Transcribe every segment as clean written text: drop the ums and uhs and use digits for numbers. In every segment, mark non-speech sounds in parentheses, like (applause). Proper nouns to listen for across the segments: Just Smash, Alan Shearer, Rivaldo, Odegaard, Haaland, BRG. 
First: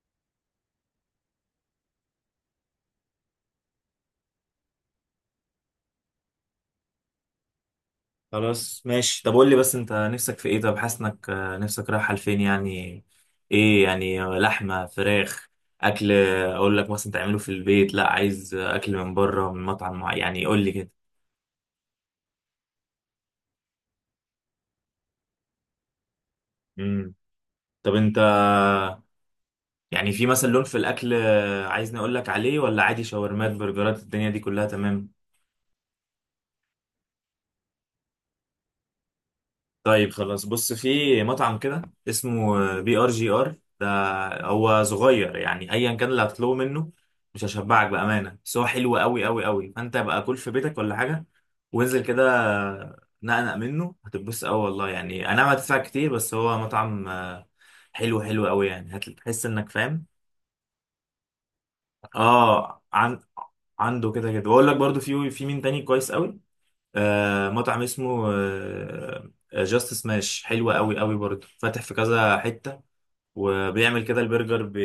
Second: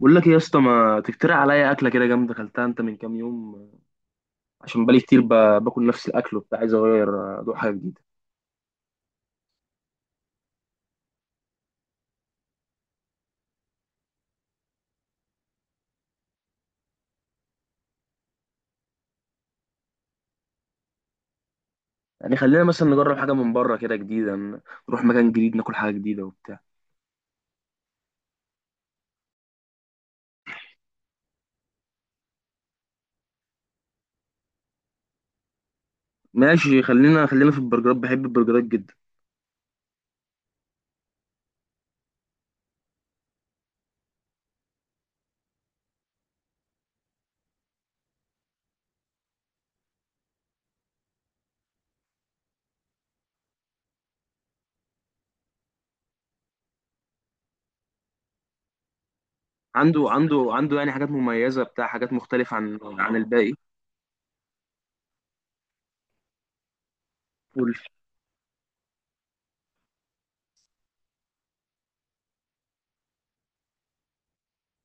بقول لك ايه يا اسطى؟ ما تقترح عليا اكله كده جامده اكلتها انت من كام يوم؟ عشان بقالي كتير باكل نفس الاكل وبتاع، عايز اغير، ادوق حاجه جديده. خلاص ماشي. طب قول لي بس انت نفسك في ايه؟ طب حاسس انك نفسك رايحه لفين يعني؟ ايه يعني؟ لحمه؟ فراخ؟ اكل اقول لك مثلا تعمله في البيت، لا عايز اكل من بره من مطعم معين؟ يعني قول لي كده. يعني خلينا مثلا نجرب حاجه من بره كده جديده، نروح مكان جديد ناكل حاجه جديده وبتاع. امم. طب انت، يعني في مثلا لون في الاكل عايزني اقول لك عليه، ولا عادي شاورمات برجرات الدنيا دي كلها تمام؟ ماشي، خلينا في البرجرات، بحب البرجرات جدا. طيب خلاص. بص في مطعم كده اسمه BRGR، ده هو صغير، يعني ايا كان اللي هتطلبه منه مش هشبعك بامانه، بس هو حلو قوي قوي قوي. فانت بقى كل في بيتك ولا حاجه، وانزل كده نقنق منه، هتتبسط قوي والله. يعني انا ما هتدفع كتير بس هو مطعم حلو، حلو قوي، يعني هتحس انك فاهم. عنده يعني حاجات مميزه بتاع، حاجات مختلفه عن اه، عن الباقي. عنده كده كده، واقول لك برضو في مين تاني كويس قوي. قول. مطعم اسمه جاست سماش، حلو قوي قوي برضه، فاتح في كذا حتة. وبيعمل كده البرجر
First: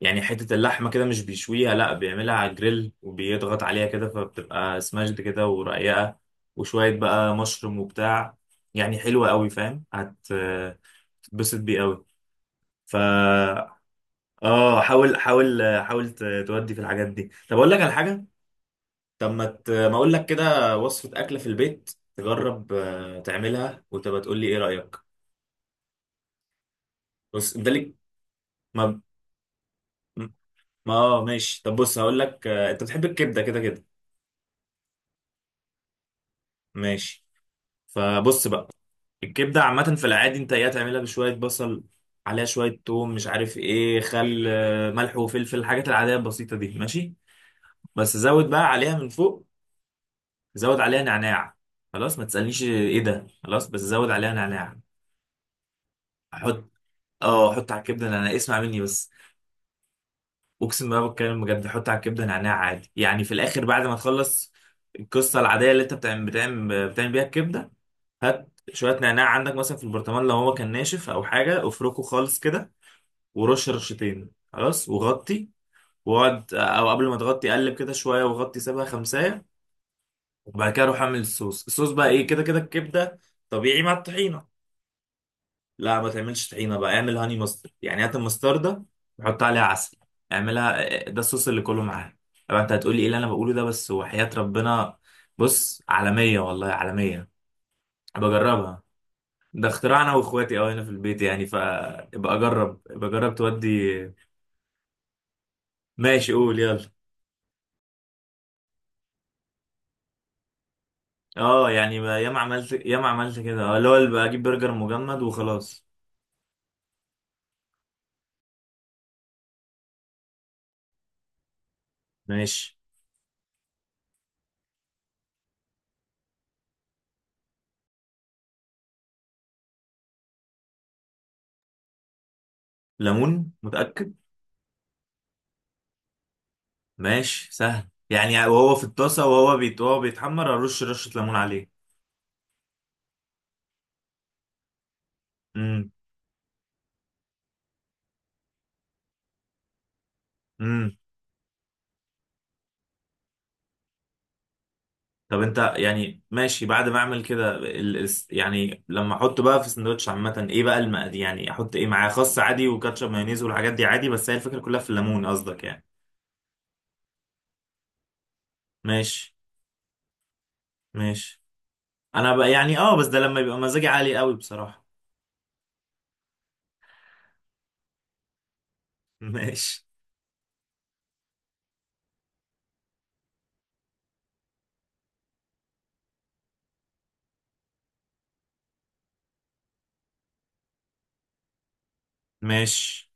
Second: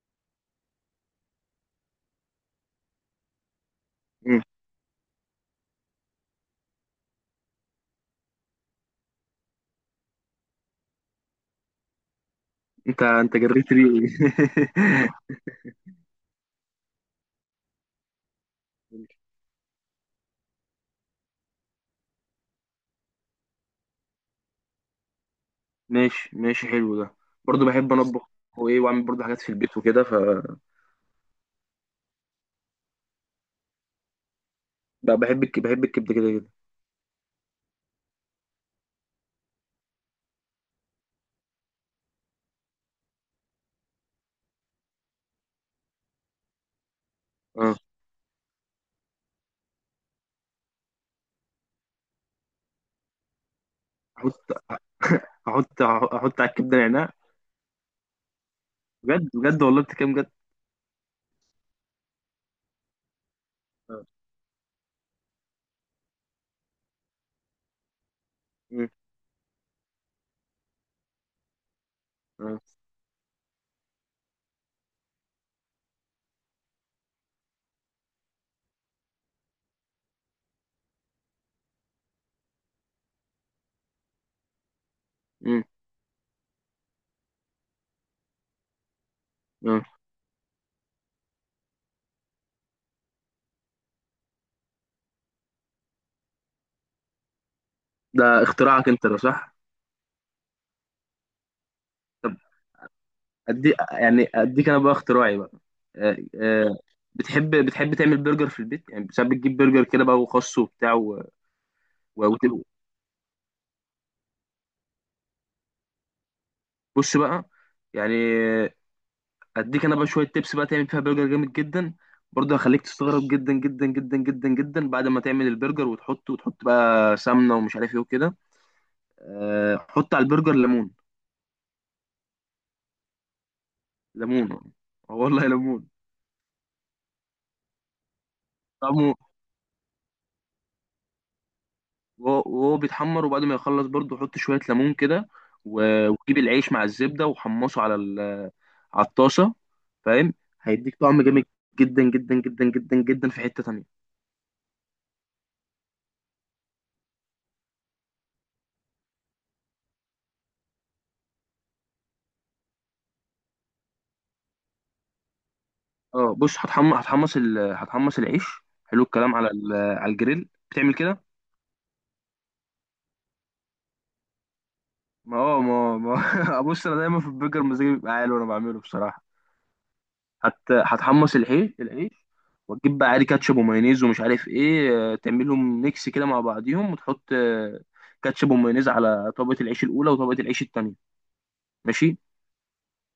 يعني حتة اللحمة كده مش بيشويها، لا بيعملها على الجريل وبيضغط عليها كده، مم. فبتبقى سماشد كده ورقيقة. وشوية بقى مشروم وبتاع، يعني حلوة قوي، فاهم؟ هتتبسط بيه قوي. انت فا جريت لي (laughs) اه، حاول حاول حاول تودي في الحاجات دي. طب اقول لك على حاجة. طب ما اقول لك كده وصفة أكلة في البيت، تجرب تعملها وتبقى تقول لي ايه رأيك. ماشي، حلو ده. بص برضه انت بحب ليك. انا اطبخ وايه، ما واعمل برضه حاجات في البيت وكده ف. ما آه، ماشي. طب بص، هقول لك انت بتحب الكبدة كده كده. بحب الكبده كده كده. ماشي. فبص بقى. الكبدة عامة في العادي، انت ايه؟ تعملها بشوية بصل عليها شوية توم مش عارف ايه، خل آه، ملح وفلفل، الحاجات العادية البسيطة دي، ماشي. آه. بس زود بقى عليها من فوق، زود عليها نعناع. خلاص، ما تسألنيش ايه ده، خلاص بس زود عليها احط، نعناع. احط على حط، الكبده نعناع. اه، حط على الكبدة نعناع، اسمع مني بس. بجد بجد والله بتتكلم بجد. اقسم بالله بتكلم بجد. حط على الكبده نعناع عادي يعني، في الاخر بعد ما آه. تخلص القصه العاديه اللي انت بتعمل بيها الكبده، هات مم. شويه نعناع عندك مثلا في البرطمان، لو هو كان ناشف او حاجه افركه خالص آه. كده، ورش رشتين، خلاص وغطي. واقعد، او قبل ما تغطي قلب كده شويه وغطي سيبها خمسايه. وبعد كده روح اعمل الصوص. الصوص بقى ايه؟ كده كده الكبده طبيعي مع الطحينه، مم. لا ما تعملش طحينه بقى، اعمل هاني ماسترد، يعني هات المستردة وحط عليها آه. عسل. اعملها، ده الصوص اللي كله معاها. طبعا انت هتقولي ايه اللي انا بقوله ده، بس وحياة ربنا، بص، عالمية والله، عالمية. ده بجربها. اختراعك انت ده، صح؟ ده اختراع انا واخواتي، اه، هنا في البيت يعني، طب فابقى اجرب ابقى اجرب ادي تودي. يعني، اديك انا بقى اختراعي بقى. آه. ماشي قول آه. يلا. بتحب تعمل برجر في البيت؟ يعني ساعات بتجيب برجر كده بقى وخس وبتاع و... اه يعني و... ياما وت- عملت ياما عملت كده، اه، اللي هو اللي بجيب برجر مجمد وخلاص. بص بقى، يعني اديك انا بقى شويه تبس بقى تعمل فيها برجر جامد جدا. برضه ماشي. هخليك تستغرب جدا جدا جدا جدا جدا. بعد ما تعمل البرجر وتحطه وتحط بقى سمنه ومش عارف ايه وكده، حط على البرجر ليمون. ليمون؟ متأكد؟ ليمون؟ اه والله ليمون. ماشي، سهل يعني، وهو في طعمه، الطاسه وهو بيت وهو بيتحمر، ارش رشه ليمون عليه. وهو بيتحمر، وبعد ما يخلص برضه حط شوية ليمون كده. امم. وجيب العيش مع الزبدة وحمصه على الطاسة، فاهم؟ امم. هيديك طعم جامد جدا جدا جدا جدا جدا. في حتة تانية، طب انت يعني ماشي، بعد ما اعمل كده يعني لما احطه بقى في سندوتش، عامه ايه بقى المقادير؟ يعني احط ايه معاه؟ خس عادي، وكاتشب، مايونيز، والحاجات دي عادي. بس هي الفكره كلها في الليمون قصدك يعني؟ اه بص، هتحمص، هتحمص العيش. حلو، ماشي. الكلام على الجريل بتعمل كده. ماشي. انا بقى يعني، اه، بس ده لما يبقى مزاجي عالي قوي بصراحه. ما اه ما ما (laughs) بص انا دايما في البرجر مزاجي بيبقى عالي وانا بعمله (laughs) بصراحة. ماشي. هتحمص العيش العيش، وتجيب بقى عادي كاتشب ومايونيز ومش عارف ايه، تعملهم ميكس كده مع بعضيهم، وتحط كاتشب ومايونيز على طبقة العيش الأولى وطبقة العيش التانية. ماشي. ماشي،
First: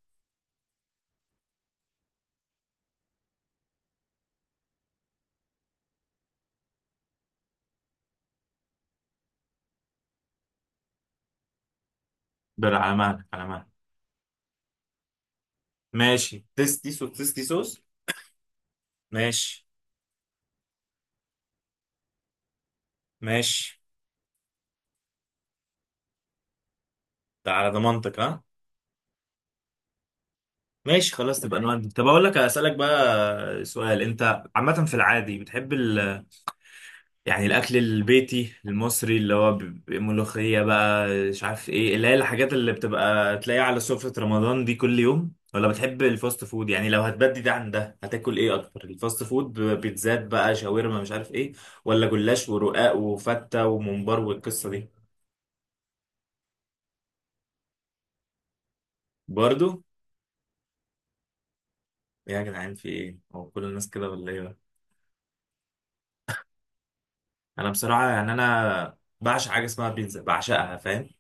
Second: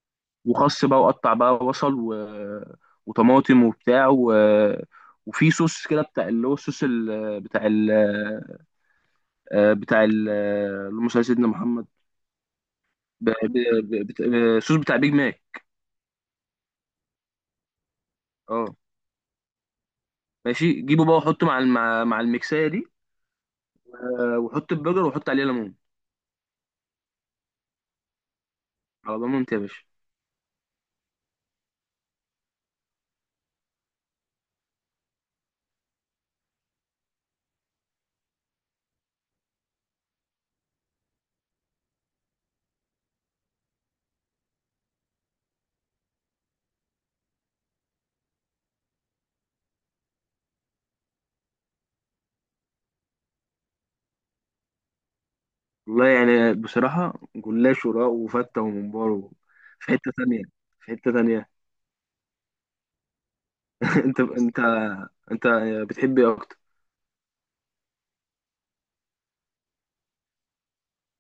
وخس بقى وقطع بقى بصل و... وطماطم وبتاع و... وفي صوص كده بتاع، اللي هو الصوص ال... بتاع ال... آه، بتاع ال... آه، اللهم صل على سيدنا محمد. على مهلك، ب... على ب... مهلك. ب... بت... آه، صوص بتاع بيج ماك. ماشي، تيستي صوص، تيستي صوص. اه. ماشي. ماشي، جيبه بقى وحطه مع مع الميكسايه دي. ماشي. وحط البرجر وحط عليه ليمون. ده على ضمانتك، ها؟ على ضمانتي يا باشا. ماشي خلاص، نبقى نودي. طب اقول لك، اسالك بقى سؤال، انت عامه في العادي بتحب يعني الاكل البيتي المصري اللي هو ملوخيه بقى، مش عارف ايه، اللي هي الحاجات اللي بتبقى تلاقيها على سفره رمضان دي كل يوم، ولا بتحب الفاست فود؟ يعني لو هتبدي ده عن ده، هتاكل ايه اكتر الفاست فود؟ بيتزات بقى، شاورما، مش عارف ايه، ولا جلاش ورقاق وفته وممبار والقصه دي؟ والله يعني بصراحة، جلاش وراء وفتة وممبار، برضو في حتة تانية، في حتة تانية. إيه يا جدعان، في ايه؟ هو كل الناس (laughs) كده انت ولا ايه؟ انت انت بتحب ايه اكتر؟ انا بصراحه يعني، انا بعشق حاجه اسمها بيتزا، بعشقها فاهم.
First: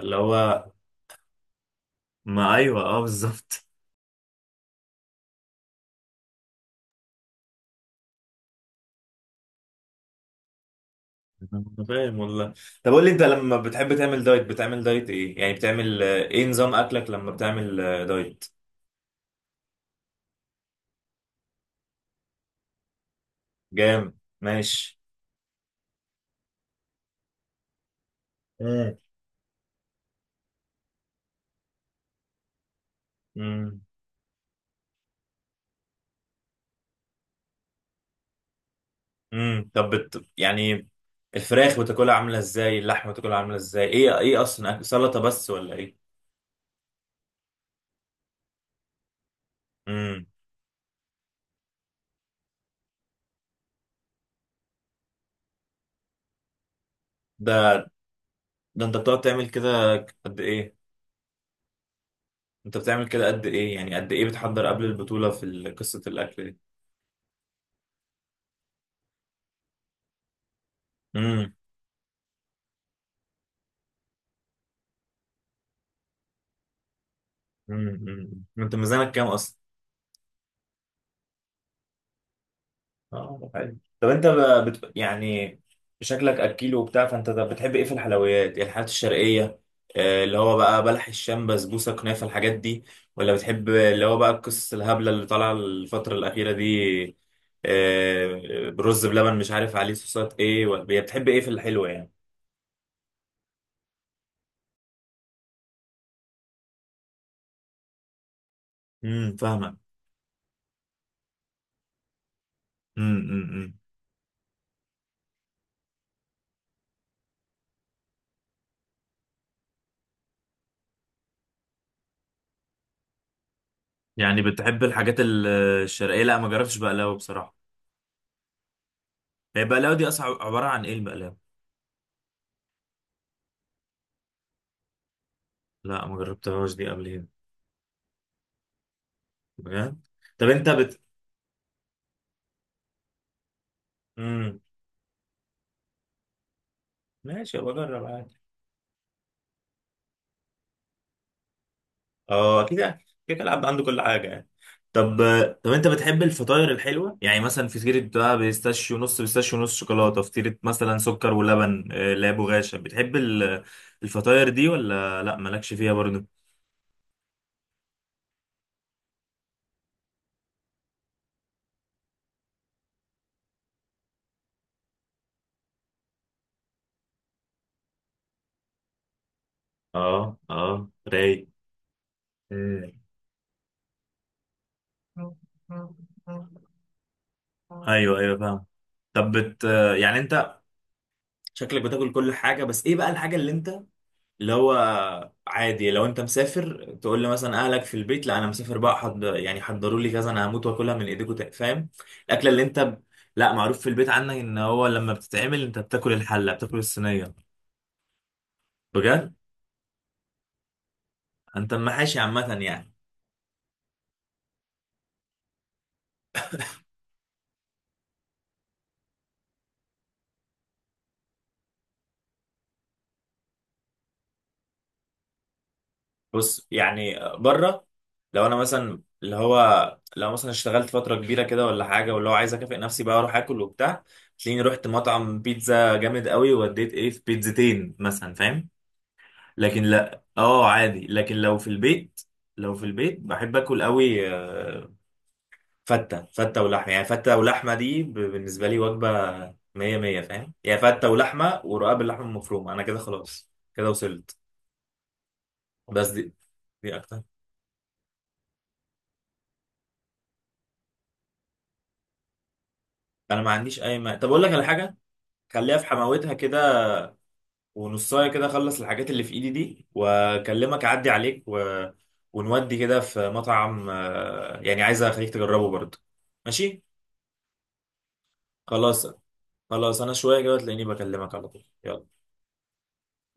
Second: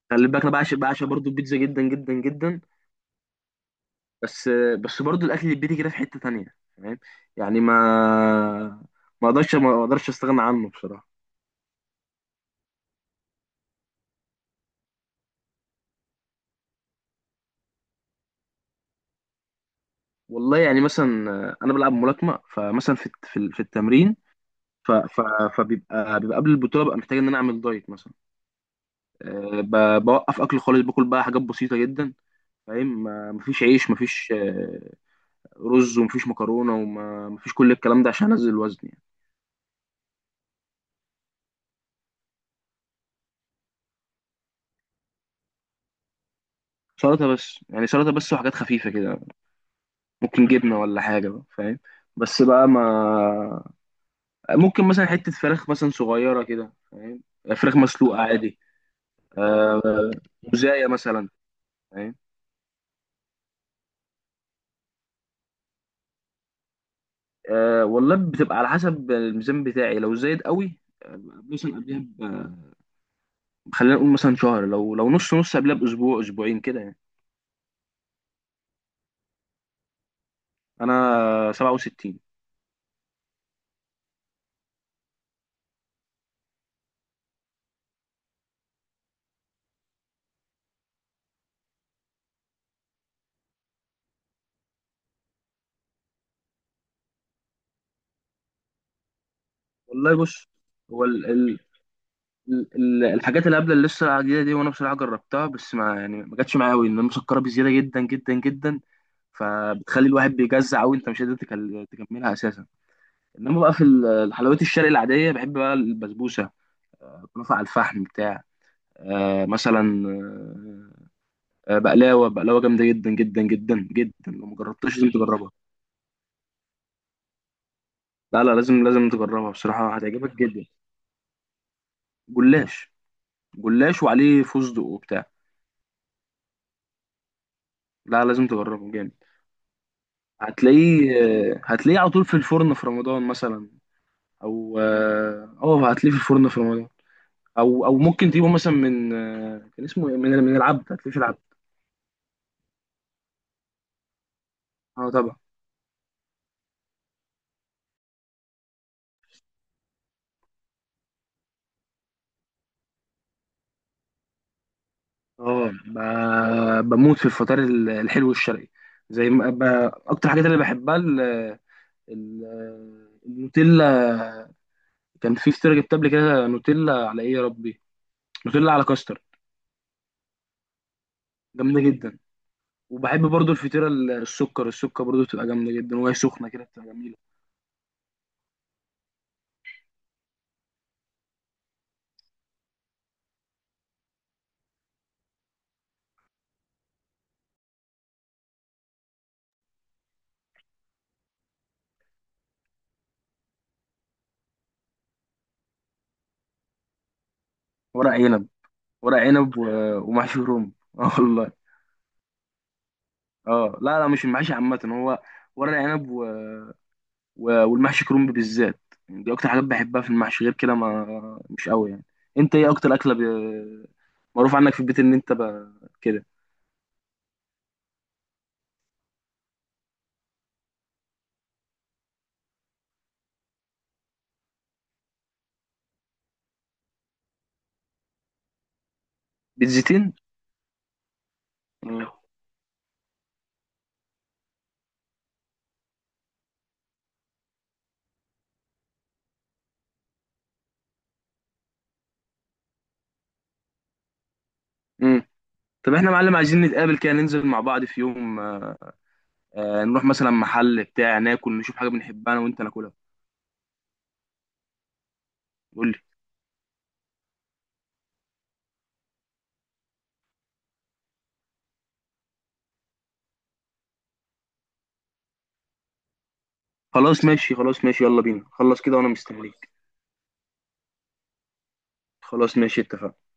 اللي خلي بالك، انا هو، بعشق، بعشق برضو البيتزا جدا جدا ما جدا. ايوه، اه بالظبط. بس بس برضو الاكل البيتي كده في حتة تانية، فاهم؟ يعني ما اقدرش استغنى عنه بصراحة. (laughs) أنا فاهم والله. طب قول لي، انت لما بتحب تعمل دايت بتعمل دايت ايه يعني؟ بتعمل ايه نظام اكلك لما بتعمل دايت؟ والله يعني مثلا، انا بلعب ملاكمة، فمثلا في في جام، التمرين. ف ماشي. ف فبيبقى، بيبقى قبل البطولة ببقى محتاج ان انا اعمل دايت مثلا. امم. بوقف اكل خالص، باكل بقى حاجات بسيطه جدا، فاهم؟ مفيش امم. عيش، مفيش رز، ومفيش مكرونه، ومفيش كل الكلام ده، عشان انزل الوزن يعني. طب يعني، الفراخ بتاكلها عامله ازاي؟ اللحمه بتاكلها عامله ازاي؟ ايه اصلا أكل؟ سلطه بس، ولا ايه؟ سلطه بس يعني، سلطه بس وحاجات خفيفه كده. امم، ممكن جبنه ولا حاجه بقى، فاهم؟ بس بقى ما ممكن مثلا حته فراخ مثلا صغيره كده، فاهم؟ فراخ ده، مسلوقه عادي. ده انت بتقعد تعمل كده آه، قد ايه؟ مزايا مثلا، فاهم. انت بتعمل كده قد ايه يعني؟ قد ايه بتحضر قبل البطولة في قصة الاكل دي؟ أه والله بتبقى على حسب الميزان بتاعي، لو زايد قوي آه، امم. مثلا قبلها. خلينا نقول مثلا شهر، لو نص قبلها باسبوع، اسبوعين كده يعني. امم. انت ميزانك كام اصلا؟ انا 67. اه حلو. طب انت يعني شكلك اكيل وبتاع، فانت ده بتحب ايه في الحلويات؟ يعني الحلويات الشرقية، اللي هو بقى بلح الشام، بسبوسة، كنافة، الحاجات دي، ولا بتحب اللي هو بقى القصص الهبلة اللي طالعة الفترة الأخيرة دي، برز بلبن مش عارف عليه والله صوصات بص، ايه، هو بتحب ايه في الحلوة يعني؟ الحاجات اللي قبل، اللي لسه العاديه دي، وانا بصراحه جربتها بس، ما يعني، ما جاتش معايا قوي، ان انا مسكره بزياده جدا جدا جدا. فاهمك. فبتخلي الواحد بيجزع قوي، انت مش قادر تكملها اساسا. امم، انما بقى امم. في الحلويات الشرقي العاديه، بحب بقى البسبوسه، كنافه على الفحم بتاع. آه مثلا، بقلاوه، بقلاوه جامده جدا جدا جدا جدا، يعني لو ما بتحب جربتهاش لازم الحاجات تجربها. الشرقية. لا ما جربتش بقلاوة بصراحة. لا لازم تجربها هي البقلاوة بصراحة، دي أصلا هتعجبك عبارة جدا. عن إيه البقلاوة؟ جلاش، جلاش وعليه فستق وبتاع. لا ما جربتهاش دي قبل هنا. لا لازم تجربه، جامد. بجد؟ طب أنت هتلاقيه على طول في الفرن في رمضان مثلا. مم. او اه أه، هتلاقيه في الفرن في رمضان. ماشي أبقى او او أجرب ممكن عادي. تجيبه مثلا من، كان اسمه إيه؟ من من العبد، هتلاقيه في العبد. أه أكيد يعني، كده كده العبد عنده كل حاجة يعني. اه طب طبعا. طب أنت بتحب الفطاير الحلوة؟ يعني مثلا فطيرة بقى بيستاشيو، نص بيستاشيو نص شوكولاتة، فطيرة مثلا سكر ولبن، لا بغاشة، بتحب الفطاير دي، ولا لا، اه مالكش فيها برضه؟ بموت في الفطار الحلو الشرقي، زي ما ب... اكتر حاجات اللي بحبها ال... النوتيلا. كان في فطيرة جبت قبل كده نوتيلا على، ايه يا ربي، نوتيلا على كاستر، أه أه، رايق. جامده جدا. وبحب برضو الفطيره السكر، السكر برضو بتبقى جامده جدا، وهي مم. سخنه كده بتبقى جميله. ايوه ايوه، فاهم. طب يعني انت، شكلك بتاكل كل حاجه، بس ايه بقى الحاجه اللي انت، اللي هو، عادي لو انت مسافر تقول لي مثلا اهلك في البيت، لا انا مسافر بقى، يعني حضروا لي كذا، انا هموت واكلها من ايديكم، فاهم. الاكله اللي انت لا، معروف في البيت عنك ان هو لما بتتعمل انت بتاكل الحله، بتاكل الصينيه. ورق عنب، ورق بجد؟ عنب و... ومحشي كروم (laughs) اه والله. انت محاشي عامه يعني؟ اه لا لا، مش المحشي عامه هو، ورق عنب و... و... والمحشي كرومب بالذات، يعني دي اكتر حاجات بحبها في المحشي، غير كده ما مش قوي يعني. انت ايه اكتر اكله معروف عنك في البيت ان انت كده؟ بص، يعني بره، لو انا مثلا اللي هو لو مثلا اشتغلت فتره كبيره كده ولا حاجه، واللي هو عايز اكافئ نفسي بقى اروح اكل وبتاع، تلاقيني رحت مطعم بيتزا جامد قوي، وديت ايه في بيتزتين مثلا فاهم. لكن بيتزيتين. لا، اه عادي، لكن لو في البيت، لو في البيت بحب اكل قوي، فته ولحمه، يعني فته ولحمه دي بالنسبه لي وجبه مية مية فاهم. يعني فته ولحمه ورقاب اللحمه المفرومه، انا كده خلاص، كده وصلت. امم. طب احنا بس يا دي، معلم عايزين دي نتقابل كده، اكتر. ننزل مع بعض في يوم، آه نروح مثلا محل بتاع، ناكل نشوف حاجه بنحبها انا وانت ناكلها. انا ما عنديش اي ما طب اقول لك على حاجه. خليها في قول لي. حماوتها كده، ونصايه كده اخلص الحاجات اللي في ايدي دي واكلمك اعدي عليك ونودي كده في مطعم يعني عايز اخليك تجربه برضه. ماشي. خلاص ماشي، خلاص ماشي، يلا بينا، خلص كده خلاص. وانا مستنيك. خلاص انا شويه كده تلاقيني بكلمك على طول، يلا. خلاص ماشي، اتفقنا.